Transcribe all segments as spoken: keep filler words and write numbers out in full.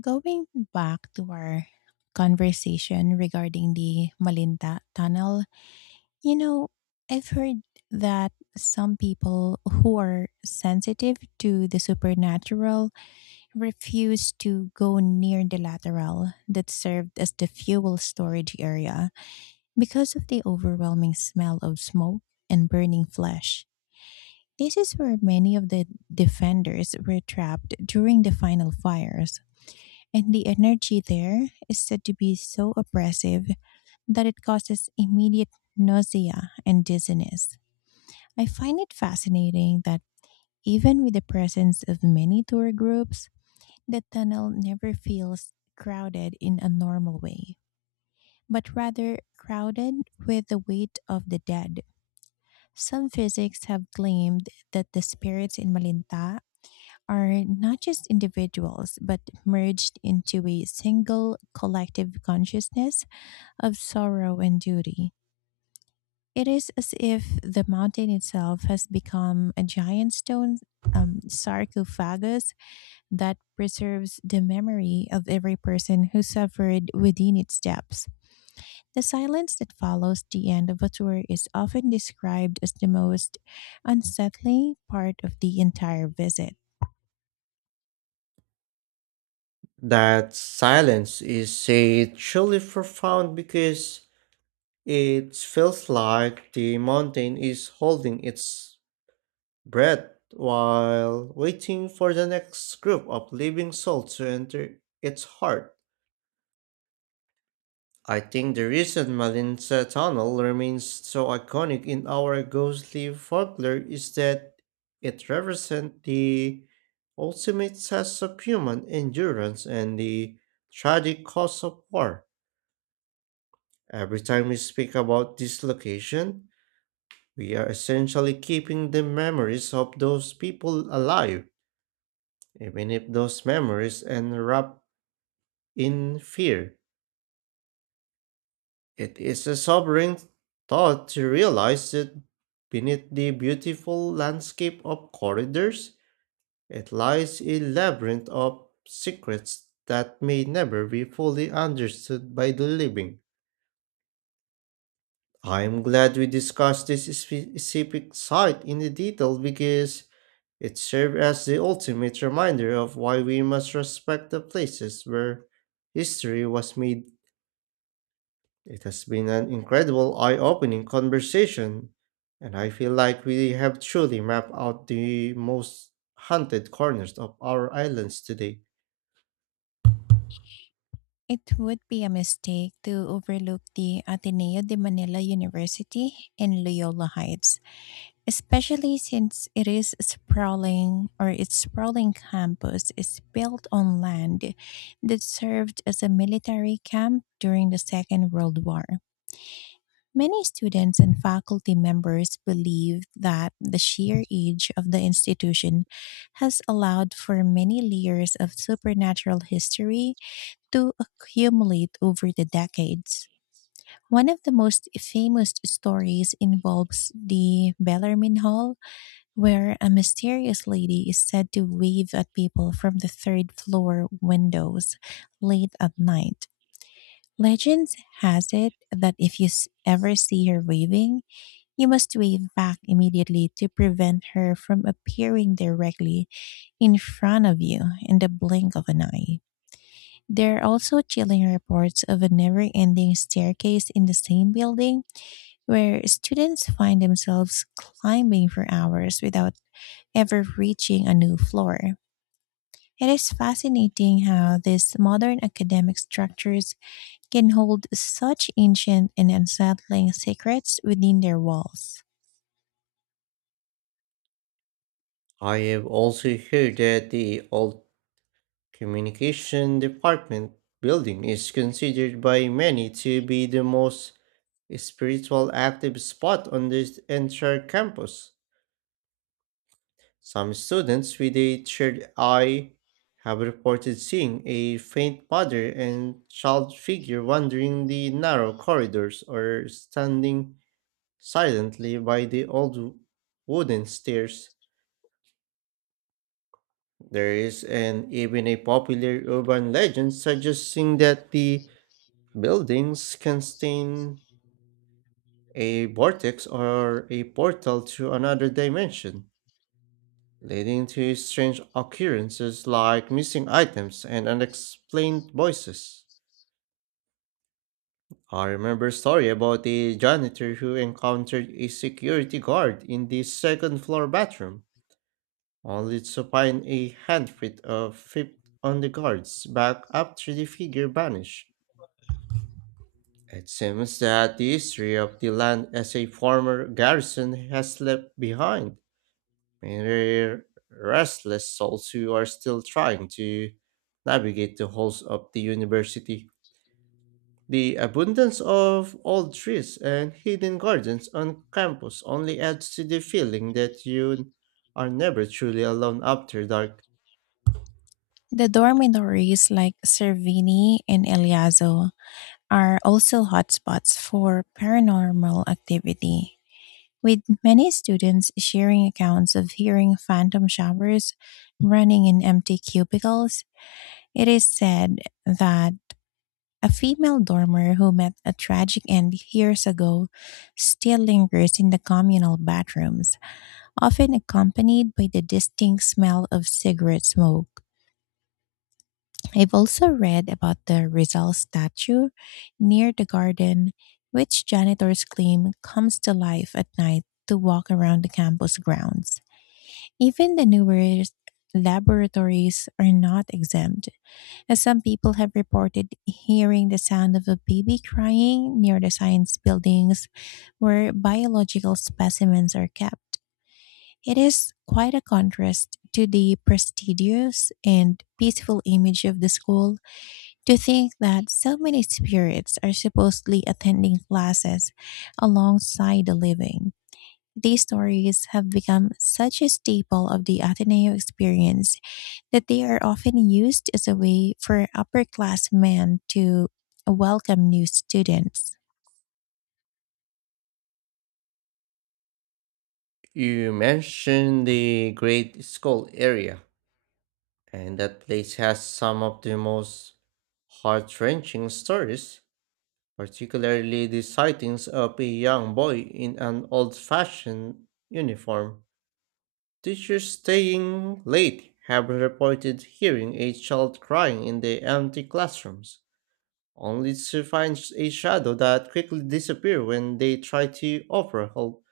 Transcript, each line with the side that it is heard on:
left: Going back to our conversation regarding the Malinta Tunnel, you know, I've heard that some people who are sensitive to the supernatural refuse to go near the lateral that served as the fuel storage area because of the overwhelming smell of smoke and burning flesh. This is where many of the defenders were trapped during the final fires, and the energy there is said to be so oppressive that it causes immediate nausea and dizziness. I find it fascinating that even with the presence of many tour groups, the tunnel never feels crowded in a normal way, but rather crowded with the weight of the dead. Some physics have claimed that the spirits in Malinta are not just individuals but merged into a single collective consciousness of sorrow and duty. It is as if the mountain itself has become a giant stone um, sarcophagus that preserves the memory of every person who suffered within its depths. The silence that follows the end of a tour is often described as the most unsettling part of the entire visit.
right: That silence is a truly profound because it feels like the mountain is holding its breath while waiting for the next group of living souls to enter its heart. I think the reason Malinsa Tunnel remains so iconic in our ghostly folklore is that it represents the ultimate test of human endurance and the tragic cost of war. Every time we speak about this location, we are essentially keeping the memories of those people alive, even if those memories end up in fear. It is a sobering thought to realize that beneath the beautiful landscape of corridors, it lies a labyrinth of secrets that may never be fully understood by the living. I am glad we discussed this spe- specific site in detail because it served as the ultimate reminder of why we must respect the places where history was made. It has been an incredible eye opening conversation, and I feel like we have truly mapped out the most haunted corners of our islands today.
left: It would be a mistake to overlook the Ateneo de Manila University in Loyola Heights, especially since it is sprawling, or its sprawling campus is built on land that served as a military camp during the Second World War. Many students and faculty members believe that the sheer age of the institution has allowed for many layers of supernatural history to accumulate over the decades. One of the most famous stories involves the Bellarmine Hall, where a mysterious lady is said to wave at people from the third floor windows late at night. Legend has it that if you s- ever see her waving, you must wave back immediately to prevent her from appearing directly in front of you in the blink of an eye. There are also chilling reports of a never ending staircase in the same building where students find themselves climbing for hours without ever reaching a new floor. It is fascinating how these modern academic structures can hold such ancient and unsettling secrets within their walls.
right: I have also heard that the old communication department building is considered by many to be the most spiritual active spot on this entire campus. Some students with a third eye have reported seeing a faint mother and child figure wandering the narrow corridors or standing silently by the old wooden stairs. There is an even a popular urban legend suggesting that the buildings contain a vortex or a portal to another dimension, leading to strange occurrences like missing items and unexplained voices. I remember a story about a janitor who encountered a security guard in the second floor bathroom, only to find a handprint of feet on the guard's back after the figure vanished. It seems that the history of the land as a former garrison has left behind many restless souls who are still trying to navigate the halls of the university. The abundance of old trees and hidden gardens on campus only adds to the feeling that you are never truly alone after dark.
left: The dormitories like Cervini and Eliazo are also hotspots for paranormal activity, with many students sharing accounts of hearing phantom showers running in empty cubicles. It is said that a female dormer who met a tragic end years ago still lingers in the communal bathrooms, often accompanied by the distinct smell of cigarette smoke. I've also read about the Rizal statue near the garden, which janitors claim comes to life at night to walk around the campus grounds. Even the newest laboratories are not exempt, as some people have reported hearing the sound of a baby crying near the science buildings where biological specimens are kept. It is quite a contrast to the prestigious and peaceful image of the school to think that so many spirits are supposedly attending classes alongside the living. These stories have become such a staple of the Ateneo experience that they are often used as a way for upper class men to welcome new students.
right: You mentioned the Great Skull area, and that place has some of the most heart wrenching stories, particularly the sightings of a young boy in an old fashioned uniform. Teachers staying late have reported hearing a child crying in the empty classrooms, only to find a shadow that quickly disappears when they try to offer help.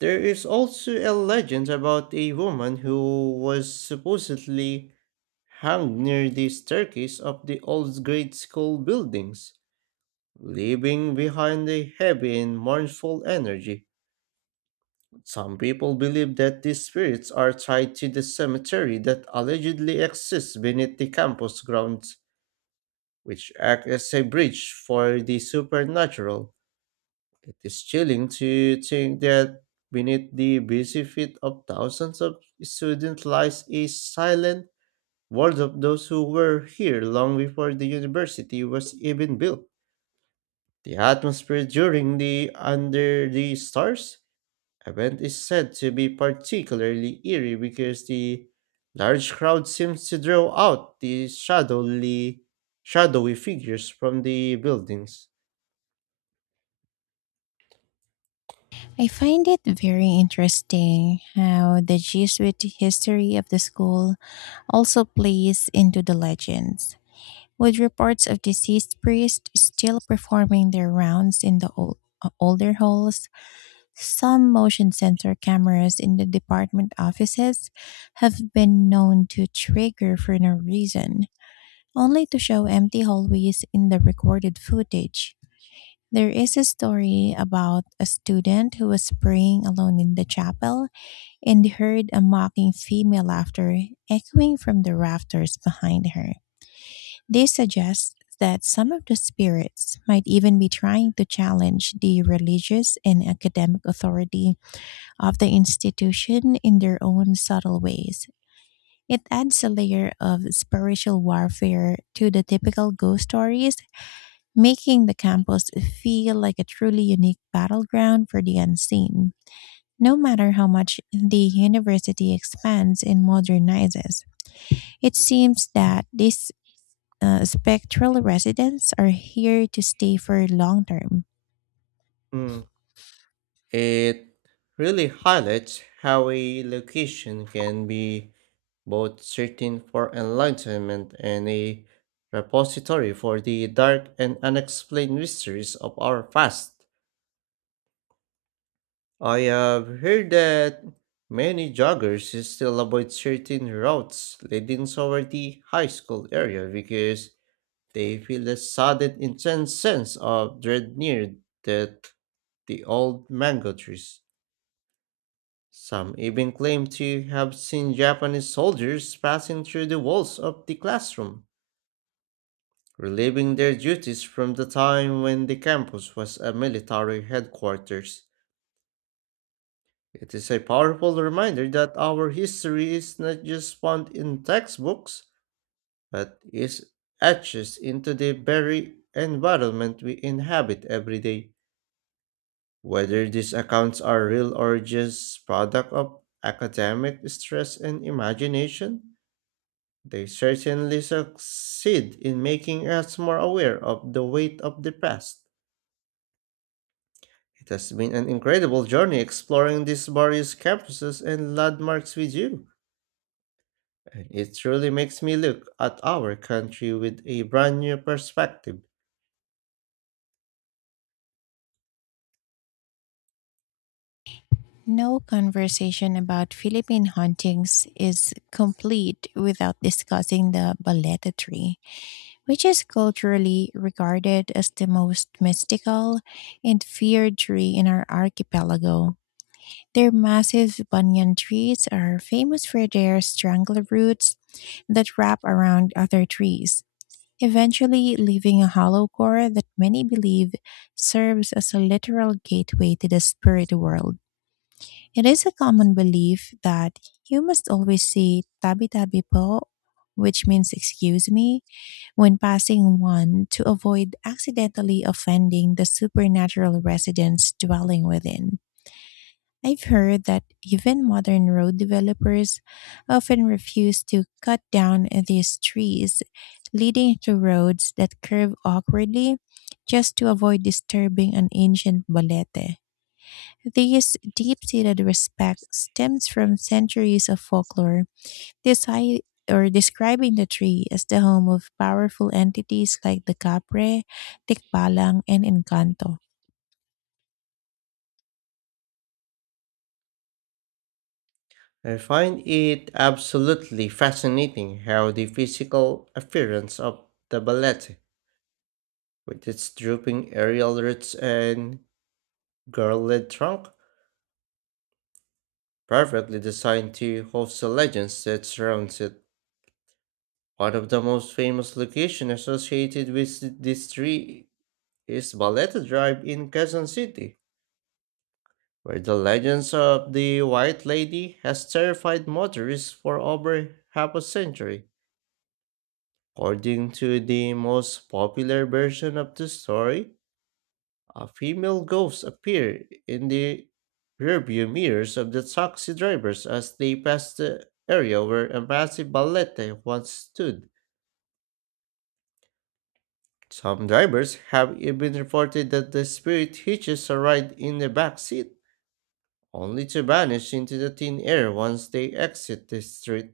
right: There is also a legend about a woman who was supposedly hung near the staircase of the old grade school buildings, leaving behind a heavy and mournful energy. Some people believe that these spirits are tied to the cemetery that allegedly exists beneath the campus grounds, which act as a bridge for the supernatural. It is chilling to think that beneath the busy feet of thousands of students lies a silent world of those who were here long before the university was even built. The atmosphere during the Under the Stars event is said to be particularly eerie because the large crowd seems to draw out the shadowy, shadowy figures from the buildings.
left: I find it very interesting how the Jesuit history of the school also plays into the legends, with reports of deceased priests still performing their rounds in the old, older halls. Some motion sensor cameras in the department offices have been known to trigger for no reason, only to show empty hallways in the recorded footage. There is a story about a student who was praying alone in the chapel and heard a mocking female laughter echoing from the rafters behind her. This suggests that some of the spirits might even be trying to challenge the religious and academic authority of the institution in their own subtle ways. It adds a layer of spiritual warfare to the typical ghost stories, making the campus feel like a truly unique battleground for the unseen. No matter how much the university expands and modernizes, it seems that these uh, spectral residents are here to stay for long term.
right: Mm, it really highlights how a location can be both certain for enlightenment and a repository for the dark and unexplained mysteries of our past. I have heard that many joggers still avoid certain routes leading toward the high school area because they feel a sudden intense sense of dread near the, the old mango trees. Some even claim to have seen Japanese soldiers passing through the walls of the classroom, relieving their duties from the time when the campus was a military headquarters. It is a powerful reminder that our history is not just found in textbooks, but is etched into the very environment we inhabit every day. Whether these accounts are real or just product of academic stress and imagination, they certainly succeed in making us more aware of the weight of the past. It has been an incredible journey exploring these various campuses and landmarks with you, and it truly makes me look at our country with a brand new perspective.
left: No conversation about Philippine hauntings is complete without discussing the Baleta tree, which is culturally regarded as the most mystical and feared tree in our archipelago. Their massive banyan trees are famous for their strangler roots that wrap around other trees, eventually leaving a hollow core that many believe serves as a literal gateway to the spirit world. It is a common belief that you must always say tabi tabi po, which means excuse me, when passing one to avoid accidentally offending the supernatural residents dwelling within. I've heard that even modern road developers often refuse to cut down these trees, leading to roads that curve awkwardly just to avoid disturbing an ancient balete. This deep seated respect stems from centuries of folklore desi- or describing the tree as the home of powerful entities like the Capre, Tikbalang, and Encanto.
right: I find it absolutely fascinating how the physical appearance of the ballet, with its drooping aerial roots and girl-led trunk, perfectly designed to host the legends that surrounds it. One of the most famous locations associated with this tree is Ballet Drive in Quezon City where the legends of the White Lady has terrified motorists for over half a century. According to the most popular version of the story, a female ghost appeared in the rearview mirrors of the taxi drivers as they passed the area where a massive balete once stood. Some drivers have even reported that the spirit hitches a ride in the back seat, only to vanish into the thin air once they exit the street.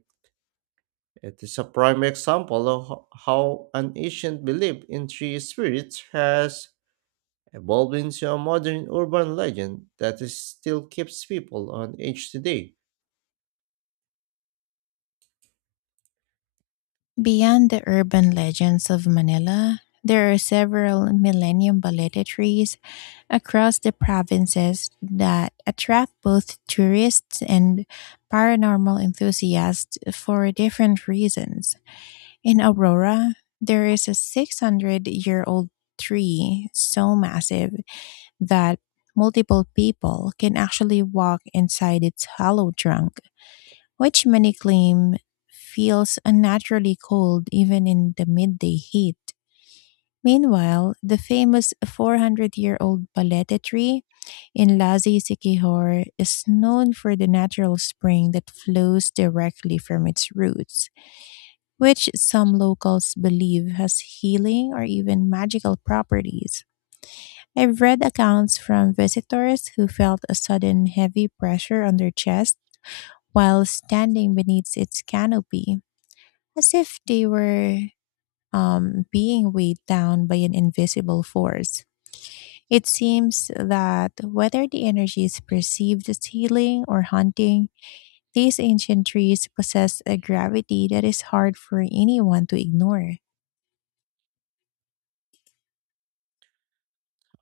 right: It is a prime example of ho- how an ancient belief in three spirits has evolved into a modern urban legend that is still keeps people on edge today.
left: Beyond the urban legends of Manila, there are several millennium balete trees across the provinces that attract both tourists and paranormal enthusiasts for different reasons. In Aurora, there is a six hundred year old tree so massive that multiple people can actually walk inside its hollow trunk, which many claim feels unnaturally cold even in the midday heat. Meanwhile, the famous four hundred year old Palete tree in Lazi Siquijor is known for the natural spring that flows directly from its roots, which some locals believe has healing or even magical properties. I've read accounts from visitors who felt a sudden heavy pressure on their chest while standing beneath its canopy, as if they were um, being weighed down by an invisible force. It seems that whether the energy is perceived as healing or haunting, these ancient trees possess a gravity that is hard for anyone to ignore.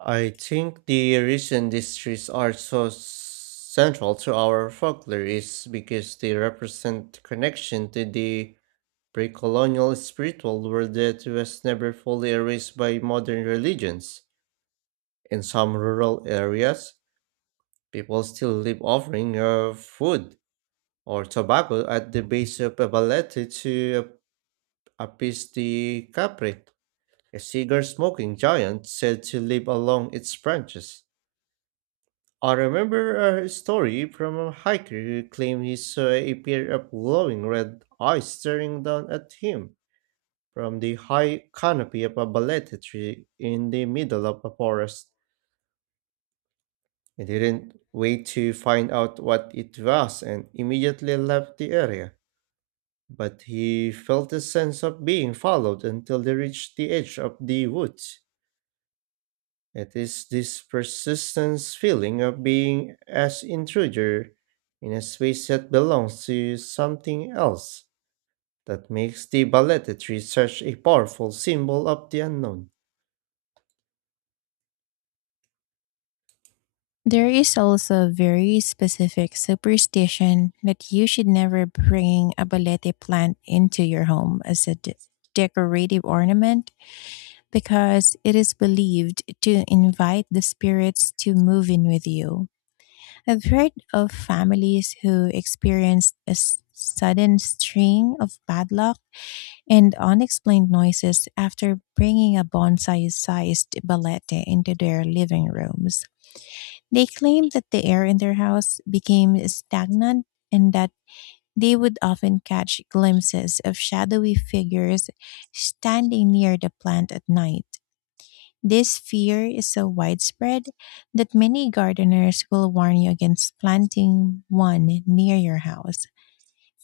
right: I think the reason these trees are so central to our folklore is because they represent connection to the pre-colonial spiritual world that was never fully erased by modern religions. In some rural areas, people still live offering of food or tobacco at the base of a balete to ap- appease the culprit, a cigar smoking giant said to live along its branches. I remember a story from a hiker who claimed he saw a pair of glowing red eyes staring down at him from the high canopy of a balete tree in the middle of a forest. He didn't wait to find out what it was and immediately left the area, but he felt a sense of being followed until they reached the edge of the woods. It is this persistent feeling of being as intruder in a space that belongs to something else that makes the Baletta tree such a powerful symbol of the unknown.
left: There is also a very specific superstition that you should never bring a balete plant into your home as a de- decorative ornament, because it is believed to invite the spirits to move in with you. I've heard of families who experienced a s- sudden string of bad luck and unexplained noises after bringing a bonsai sized balete into their living rooms. They claimed that the air in their house became stagnant, and that they would often catch glimpses of shadowy figures standing near the plant at night. This fear is so widespread that many gardeners will warn you against planting one near your house,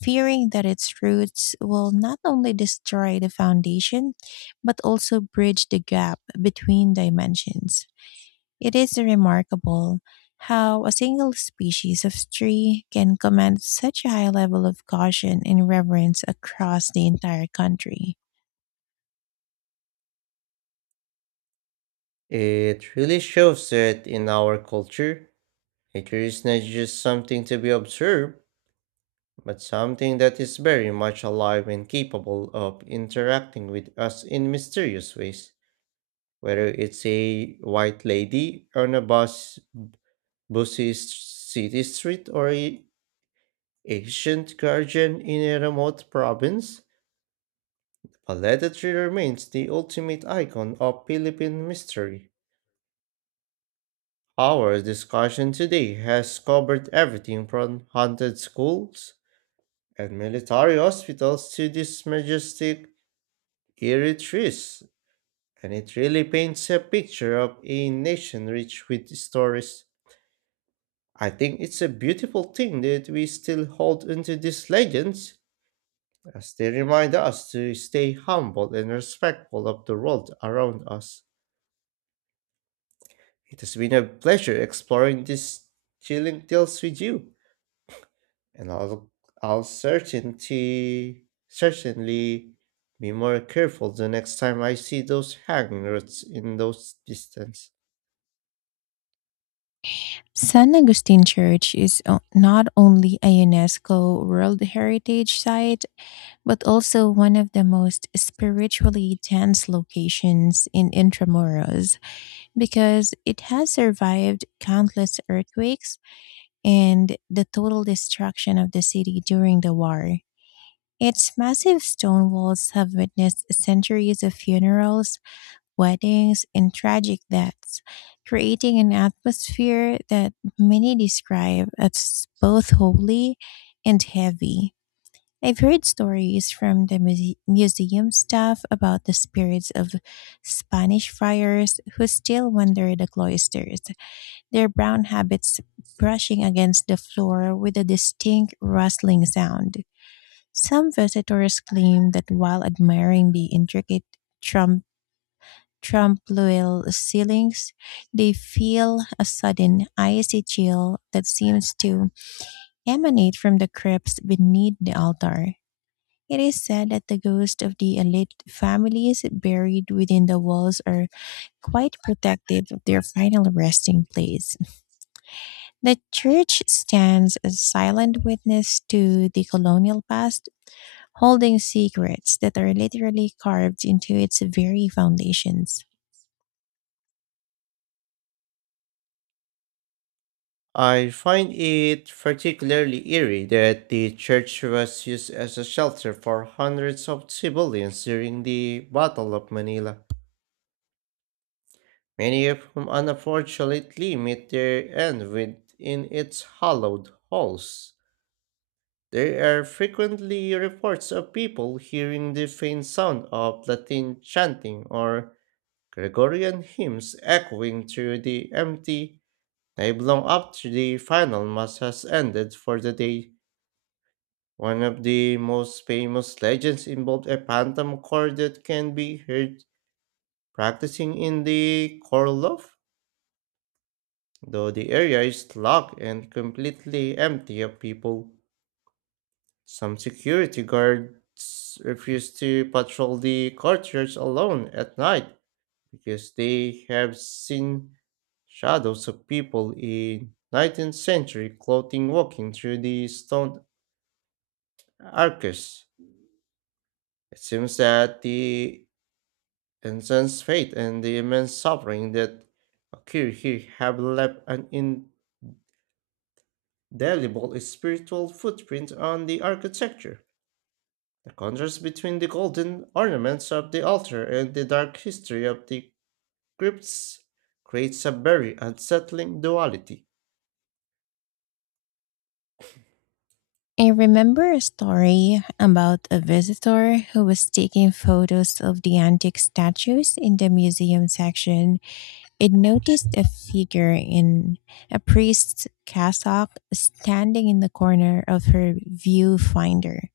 left: fearing that its roots will not only destroy the foundation, but also bridge the gap between dimensions. It is remarkable how a single species of tree can command such a high level of caution and reverence across the entire country.
right: It really shows that in our culture, nature is not just something to be observed, but something that is very much alive and capable of interacting with us in mysterious ways, whether it's a white lady on a bus, busy s- city street or a ancient guardian in a remote province. Paleta tree remains the ultimate icon of Philippine mystery. Our discussion today has covered everything from haunted schools and military hospitals to these majestic eerie trees, and it really paints a picture of a nation rich with stories. I think it's a beautiful thing that we still hold onto these legends, as they remind us to stay humble and respectful of the world around us. It has been a pleasure exploring these chilling tales with you, and I'll, I'll certainty, certainly be more careful the next time I see those hanging roads in those distance.
left: San Agustin Church is o- not only a UNESCO World Heritage Site, but also one of the most spiritually dense locations in Intramuros, because it has survived countless earthquakes and the total destruction of the city during the war. Its massive stone walls have witnessed centuries of funerals, weddings, and tragic deaths, creating an atmosphere that many describe as both holy and heavy. I've heard stories from the muse- museum staff about the spirits of Spanish friars who still wander the cloisters, their brown habits brushing against the floor with a distinct rustling sound. Some visitors claim that while admiring the intricate trampoline ceilings, they feel a sudden icy chill that seems to emanate from the crypts beneath the altar. It is said that the ghosts of the elite families buried within the walls are quite protective of their final resting place. The church stands as silent witness to the colonial past, holding secrets that are literally carved into its very foundations.
right: I find it particularly eerie that the church was used as a shelter for hundreds of civilians during the Battle of Manila, many of whom unfortunately met their end within its hollowed halls. There are frequently reports of people hearing the faint sound of Latin chanting or Gregorian hymns echoing through the empty nave long after the final mass has ended for the day. One of the most famous legends involved a phantom choir that can be heard practicing in the choir loft, though the area is locked and completely empty of people. Some security guards refuse to patrol the courtyards alone at night because they have seen shadows of people in nineteenth century clothing walking through the stone arches. It seems that the intense faith and the immense suffering that occurred here have left an indelible spiritual footprint on the architecture. The contrast between the golden ornaments of the altar and the dark history of the crypts creates a very unsettling duality.
left: I remember a story about a visitor who was taking photos of the antique statues in the museum section. It noticed a figure in a priest's cassock standing in the corner of her viewfinder.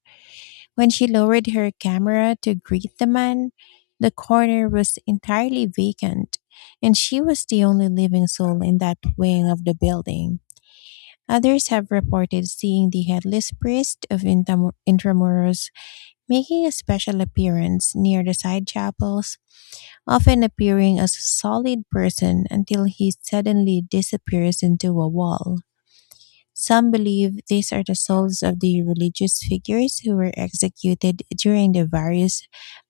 left: When she lowered her camera to greet the man, the corner was entirely vacant, and she was the only living soul in that wing of the building. Others have reported seeing the headless priest of Intam- Intramuros making a special appearance near the side chapels, often appearing as a solid person until he suddenly disappears into a wall. Some believe these are the souls of the religious figures who were executed during the various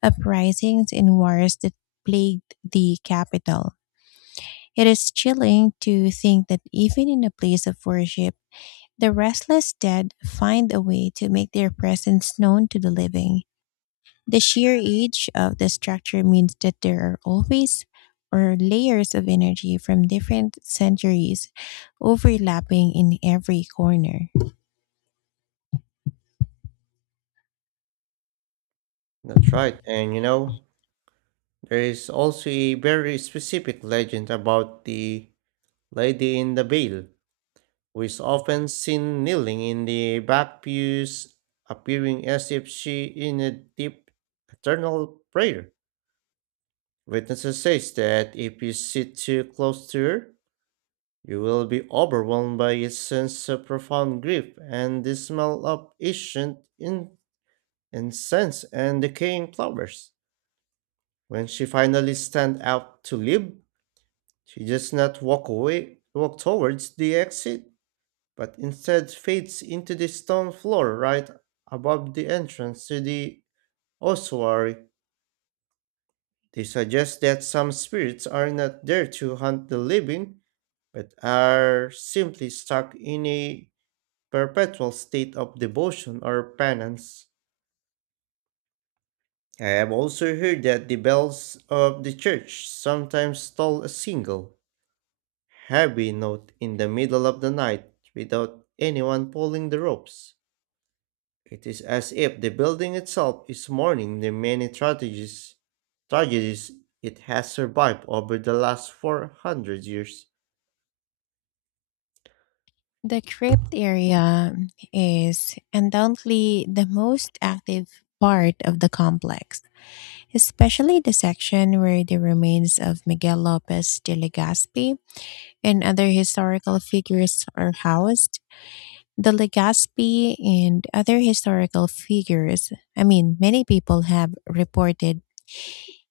left: uprisings and wars that plagued the capital. It is chilling to think that even in a place of worship, the restless dead find a way to make their presence known to the living. The sheer age of the structure means that there are always or layers of energy from different centuries overlapping in every corner.
right: That's right, and you know, there is also a very specific legend about the lady in the veil was often seen kneeling in the back pews, appearing as if she in a deep eternal prayer. Witnesses says that if you sit too close to her, you will be overwhelmed by a sense of profound grief and the smell of ancient in- incense and decaying flowers. When she finally stands up to leave, she does not walk away, walk towards the exit, but instead fades into the stone floor right above the entrance to the ossuary. They suggest that some spirits are not there to hunt the living, but are simply stuck in a perpetual state of devotion or penance. I have also heard that the bells of the church sometimes toll a single, heavy note in the middle of the night without anyone pulling the ropes. It is as if the building itself is mourning the many tragedies, tragedies it has survived over the last four hundred years.
left: The crypt area is undoubtedly the most active part of the complex, especially the section where the remains of Miguel Lopez de Legazpi and other historical figures are housed. The Legazpi and other historical figures, I mean, many people have reported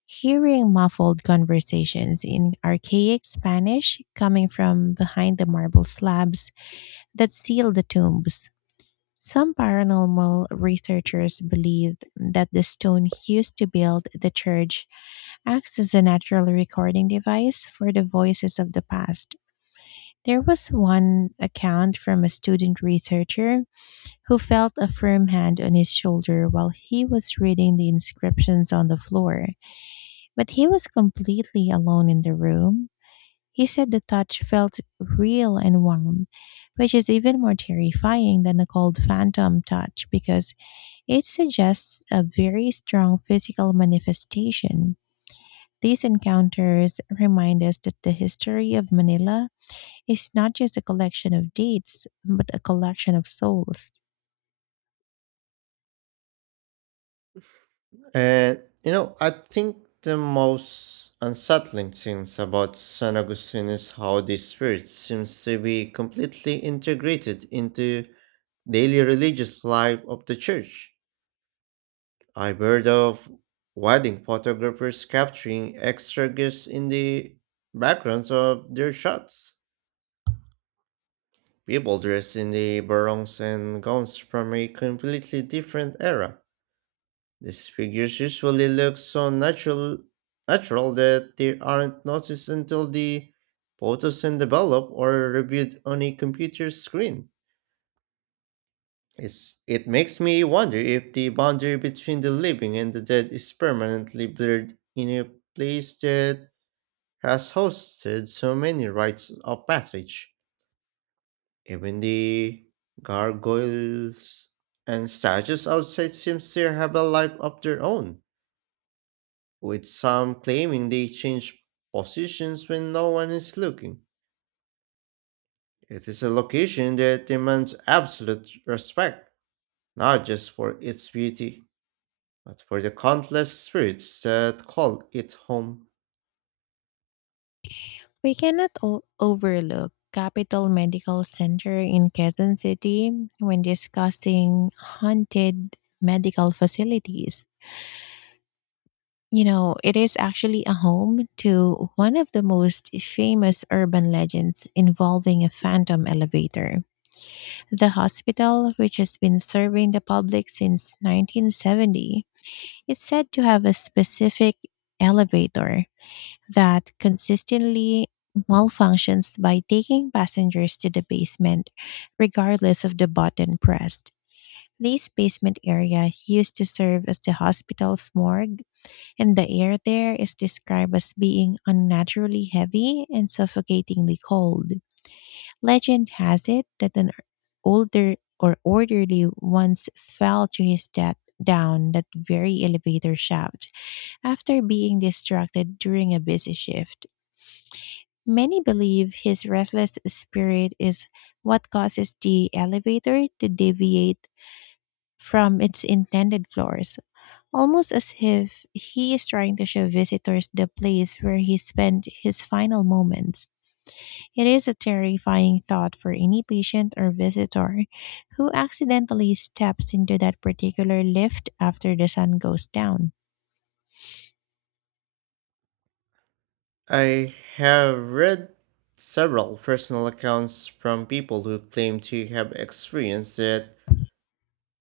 left: hearing muffled conversations in archaic Spanish coming from behind the marble slabs that seal the tombs. Some paranormal researchers believed that the stone used to build the church acts as a natural recording device for the voices of the past. There was one account from a student researcher who felt a firm hand on his shoulder while he was reading the inscriptions on the floor, but he was completely alone in the room. He said the touch felt real and warm, which is even more terrifying than a cold phantom touch, because it suggests a very strong physical manifestation. These encounters remind us that the history of Manila is not just a collection of deeds, but a collection of souls.
right: And, you know, I think the most unsettling things about San Agustin is how this spirit seems to be completely integrated into daily religious life of the church. I've heard of wedding photographers capturing extra gifts in the backgrounds of their shots, people dressed in the barongs and gowns from a completely different era. These figures usually look so natural, natural that they aren't noticed until the photos are developed or reviewed on a computer screen. It's, it makes me wonder if the boundary between the living and the dead is permanently blurred in a place that has hosted so many rites of passage. Even the gargoyles and statues outside seems to have a life of their own, with some claiming they change positions when no one is looking. It is a location that demands absolute respect, not just for its beauty, but for the countless spirits that call it home.
left: We cannot o- overlook Capital Medical Center in Quezon City when discussing haunted medical facilities. You know, it is actually a home to one of the most famous urban legends involving a phantom elevator. The hospital, which has been serving the public since nineteen seventy, is said to have a specific elevator that consistently malfunctions by taking passengers to the basement, regardless of the button pressed. This basement area used to serve as the hospital's morgue, and the air there is described as being unnaturally heavy and suffocatingly cold. Legend has it that an older or orderly once fell to his death down that very elevator shaft after being distracted during a busy shift. Many believe his restless spirit is what causes the elevator to deviate from its intended floors, almost as if he is trying to show visitors the place where he spent his final moments. It is a terrifying thought for any patient or visitor who accidentally steps into that particular lift after the sun goes down.
right: I have read several personal accounts from people who claim to have experienced that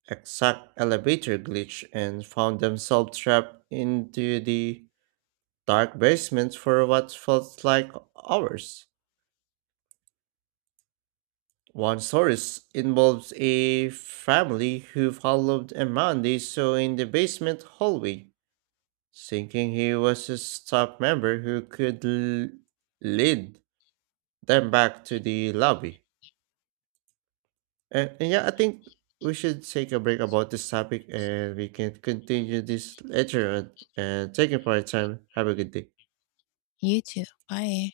right: exact elevator glitch and found themselves trapped into the dark basement for what felt like hours. One story involves a family who followed a man they saw in the basement hallway, thinking he was a staff member who could l- lead them back to the lobby. And, and yeah, I think we should take a break about this topic and we can continue this later on. And thank you for your time. Have a good day.
left: You too. Bye.